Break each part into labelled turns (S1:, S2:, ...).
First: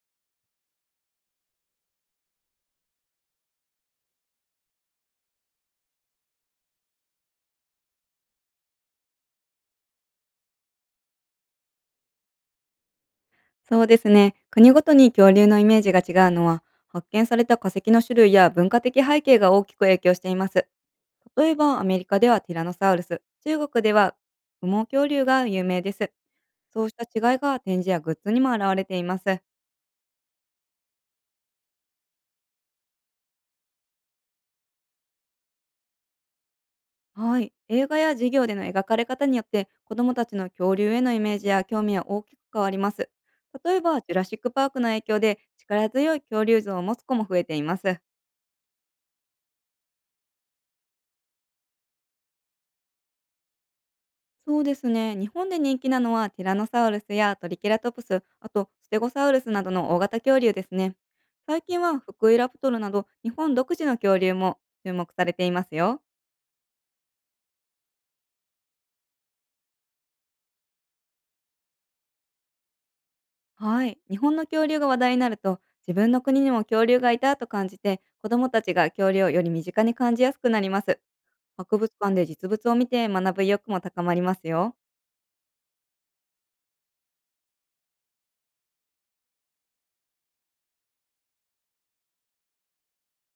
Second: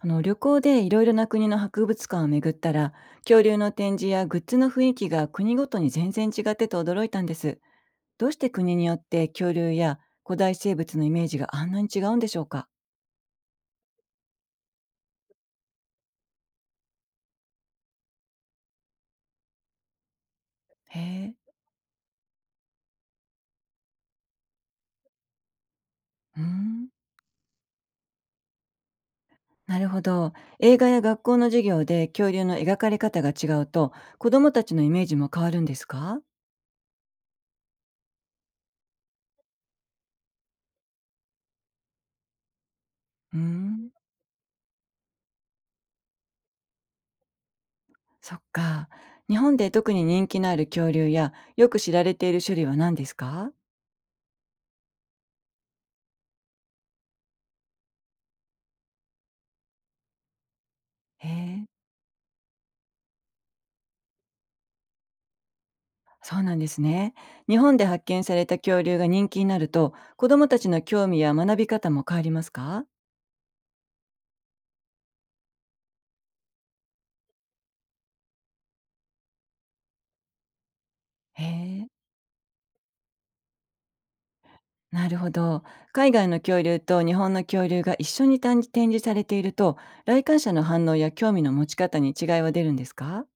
S1: あの旅行でいろいろな国の博物館を巡ったら、恐竜の展示やグッズの雰囲気が国ごとに全然違ってと驚いたんです。どうして国によって恐竜や古代生物のイメージがあんなに違うんでしょうか？
S2: そうですね。国ごとに恐竜のイメージが違うのは、発見された化石の種類や文化的背景が大きく影響しています。
S1: へえ。
S2: 例えば、アメリカではティラノサウルス、中国では羽毛恐竜が有名です。
S1: うー
S2: そ
S1: ん。
S2: うした違いが展示やグッズにも現れています。
S1: なるほど。映画や学校の授業で恐竜の描かれ方が違うと、子どもたちのイメージも変わるんですか？
S2: はい。映画や授業での描かれ方によって、子どもたちの恐竜へのイメージや興味は大きく変わります。
S1: うー
S2: 例え
S1: ん。
S2: ば、ジュラシックパークの影響で力強い恐竜像を持つ子も増えています。
S1: そっか。日本で特に人気のある恐竜やよく知られている種類は何ですか？
S2: そうですね。日本で人気なのはティラノサウルスやトリケラトプス、あとステゴサウルスなどの大型恐竜ですね。
S1: へ
S2: 最
S1: え。
S2: 近はフクイラプトルなど日本独自の恐竜も注目されていますよ。
S1: そうなんですね。日本で発見された恐竜が人気になると、子どもたちの興味や学び方も変わりますか？
S2: はい。日本の恐竜が話題になると、自分の国にも恐竜がいたと感じて、子供たちが恐竜をより身近に感じやすくなります。
S1: へ
S2: 博
S1: え、
S2: 物館で実物を見て学ぶ意欲も高まりますよ。
S1: なるほど。海外の恐竜と日本の恐竜が一緒に展示展示されていると、来館者の反応や興味の持ち方に違いは出るんですか？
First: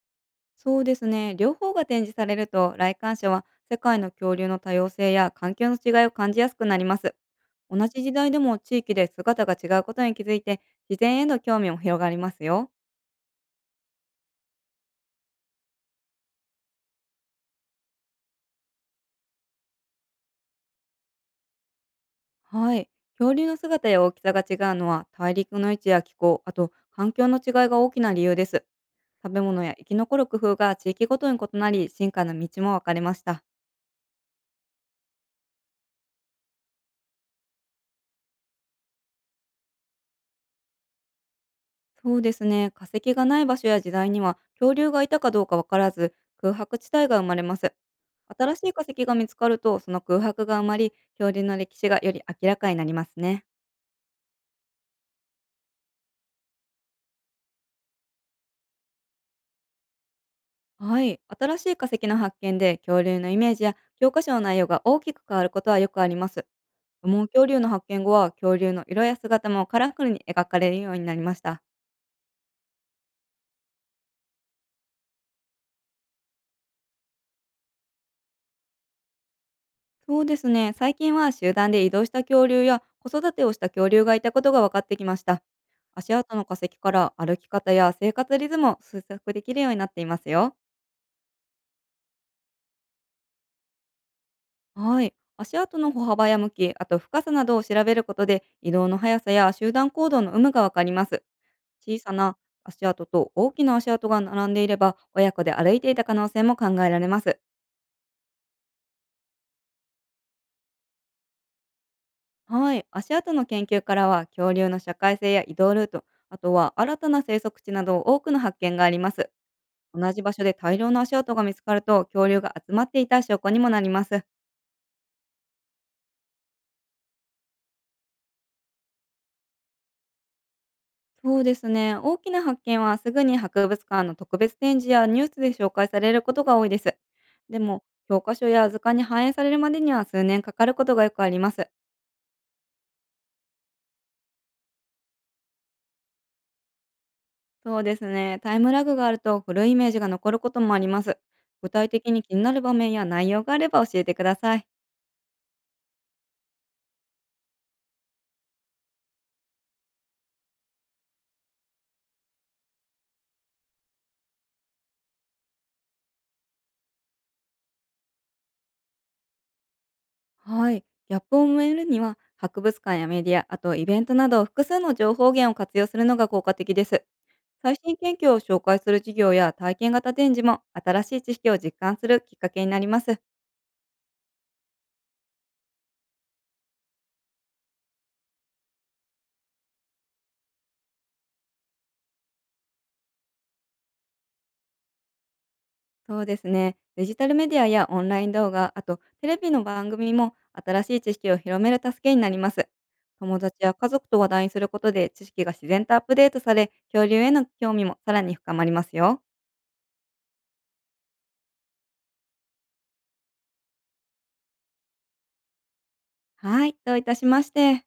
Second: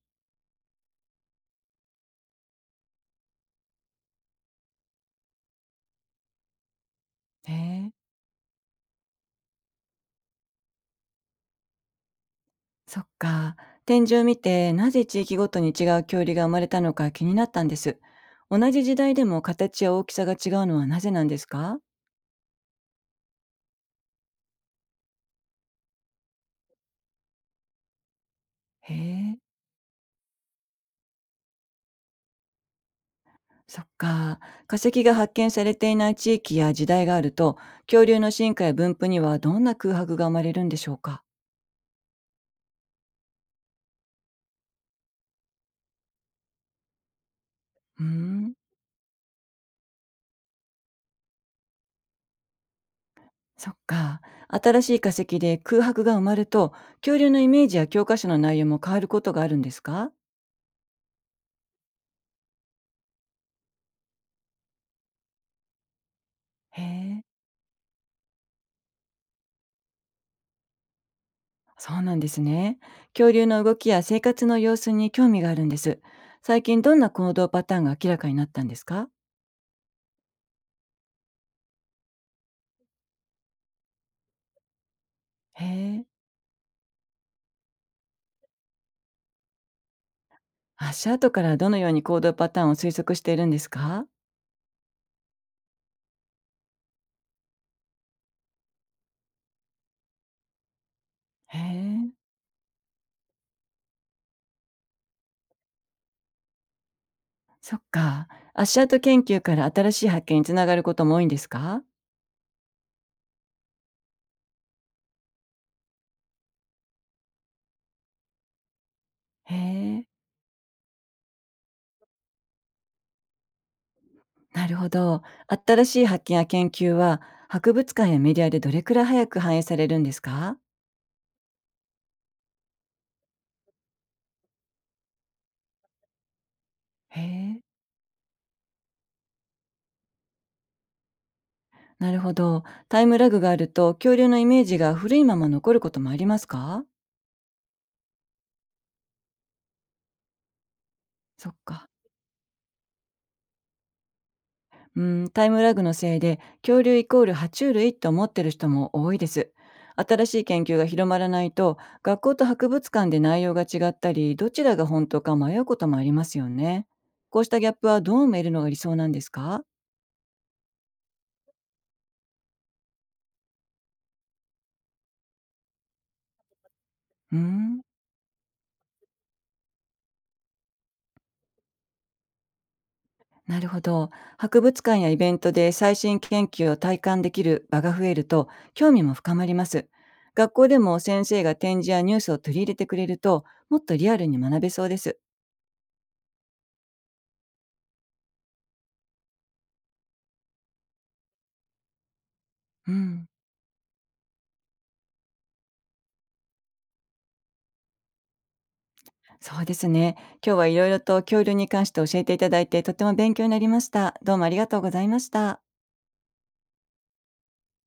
S2: そうですね。両方が展示されると、来館者は世界の恐竜の多様性や環境の違いを感じやすくなります。
S1: へ
S2: 同
S1: え、
S2: じ時代でも地域で姿が違うことに気づいて、自然への興味も広がりますよ。
S1: そっか。展示を見て、なぜ地域ごとに違う恐竜が生まれたのか気になったんです。同じ時代でも形や大きさが違うのはなぜなんですか？
S2: はい。恐竜の姿や大きさが違うのは、大陸の位置や気候、あと環境の違いが大きな理由です。
S1: へ
S2: 食
S1: え。
S2: べ物や生き残る工夫が地域ごとに異なり、進化の道も分かれました。
S1: そっか。化石が発見されていない地域や時代があると、恐竜の進化や分布にはどんな空白が生まれるんでしょうか？
S2: そうですね。化石がない場所や時代には恐竜がいたかどうかわからず、空白地帯が生まれます。
S1: うーん、
S2: 新しい化石が見つかると、その空白が埋まり、恐竜の歴史がより明らかになりますね。
S1: そっか。新しい化石で空白が埋まると、恐竜のイメージや教科書の内容も変わることがあるんですか？
S2: はい。新しい化石の発見で恐竜のイメージや教科書の内容が大きく変わることはよくあります。
S1: へ
S2: 羽毛
S1: え、
S2: 恐竜の発見後は、恐竜の色や姿もカラフルに描かれるようになりました。
S1: そうなんですね。恐竜の動きや生活の様子に興味があるんです。最近どんな行動パターンが明らかになったんですか？
S2: そうですね。最近は集団で移動した恐竜や子育てをした恐竜がいたことが分かってきました。
S1: へえ、
S2: 足跡の化石から歩き方や生活リズムを推測できるようになっていますよ。
S1: 足跡からどのように行動パターンを推測しているんですか？
S2: はい。足跡の歩幅や向き、あと深さなどを調べることで、移動の速さや集団行動の有無がわかります。
S1: へ
S2: 小
S1: え。
S2: さな足跡と大きな足跡が並んでいれば、親子で歩いていた可能性も考えられます。
S1: そっか。アッシャート研究から新しい発見につながることも多いんですか？
S2: はい、足跡の研究からは恐竜の社会性や移動ルート、あとは新たな生息地など多くの発見があります。
S1: へえ、
S2: 同じ場所で大量の足跡が見つかると、恐竜が集まっていた証拠にもなります。
S1: なるほど。新しい発見や研究は、博物館やメディアでどれくらい早く反映されるんですか？
S2: そうですね、大きな発見はすぐに博物館の特別展示やニュースで紹介されることが多いです。
S1: へ
S2: で
S1: え、
S2: も、教科書や図鑑に反映されるまでには数年かかることがよくあります。
S1: なるほど。タイムラグがあると、恐竜のイメージが古いまま残ることもありますか？
S2: そうですね、タイムラグがあると古いイメージが残ることもあります。
S1: そっ
S2: 具体
S1: か。
S2: 的に気になる場面や内容があれば教えてください。
S1: うん、タイムラグのせいで恐竜イコール爬虫類と思ってる人も多いです。新しい研究が広まらないと、学校と博物館で内容が違ったりどちらが本当か迷うこともありますよね。こうしたギャップはどう埋めるのが理想なんですか？
S2: はい。ギャップを埋めるには、博物館やメディア、あとイベントなど複数の情報源を活用するのが効果的です。
S1: う
S2: 最
S1: ん、
S2: 新研究を紹介する授業や体験型展示も、新しい知識を実感するきっかけになります。
S1: なるほど。博物館やイベントで最新研究を体感できる場が増えると、興味も深まります。学校でも先生が展示やニュースを取り入れてくれるともっとリアルに学べそうです。
S2: そうですね。デジタルメディアやオンライン動画、あとテレビの番組も新しい知識を広める助けになります。
S1: うん。
S2: 友達や家族と話題にすることで知識が自然とアップデートされ、恐竜への興味もさらに深まりますよ。
S1: そうですね。今日はいろいろと恐竜に関して教えていただいて、とても勉強になりました。どうもありがとうございました。
S2: はい、どういたしまして。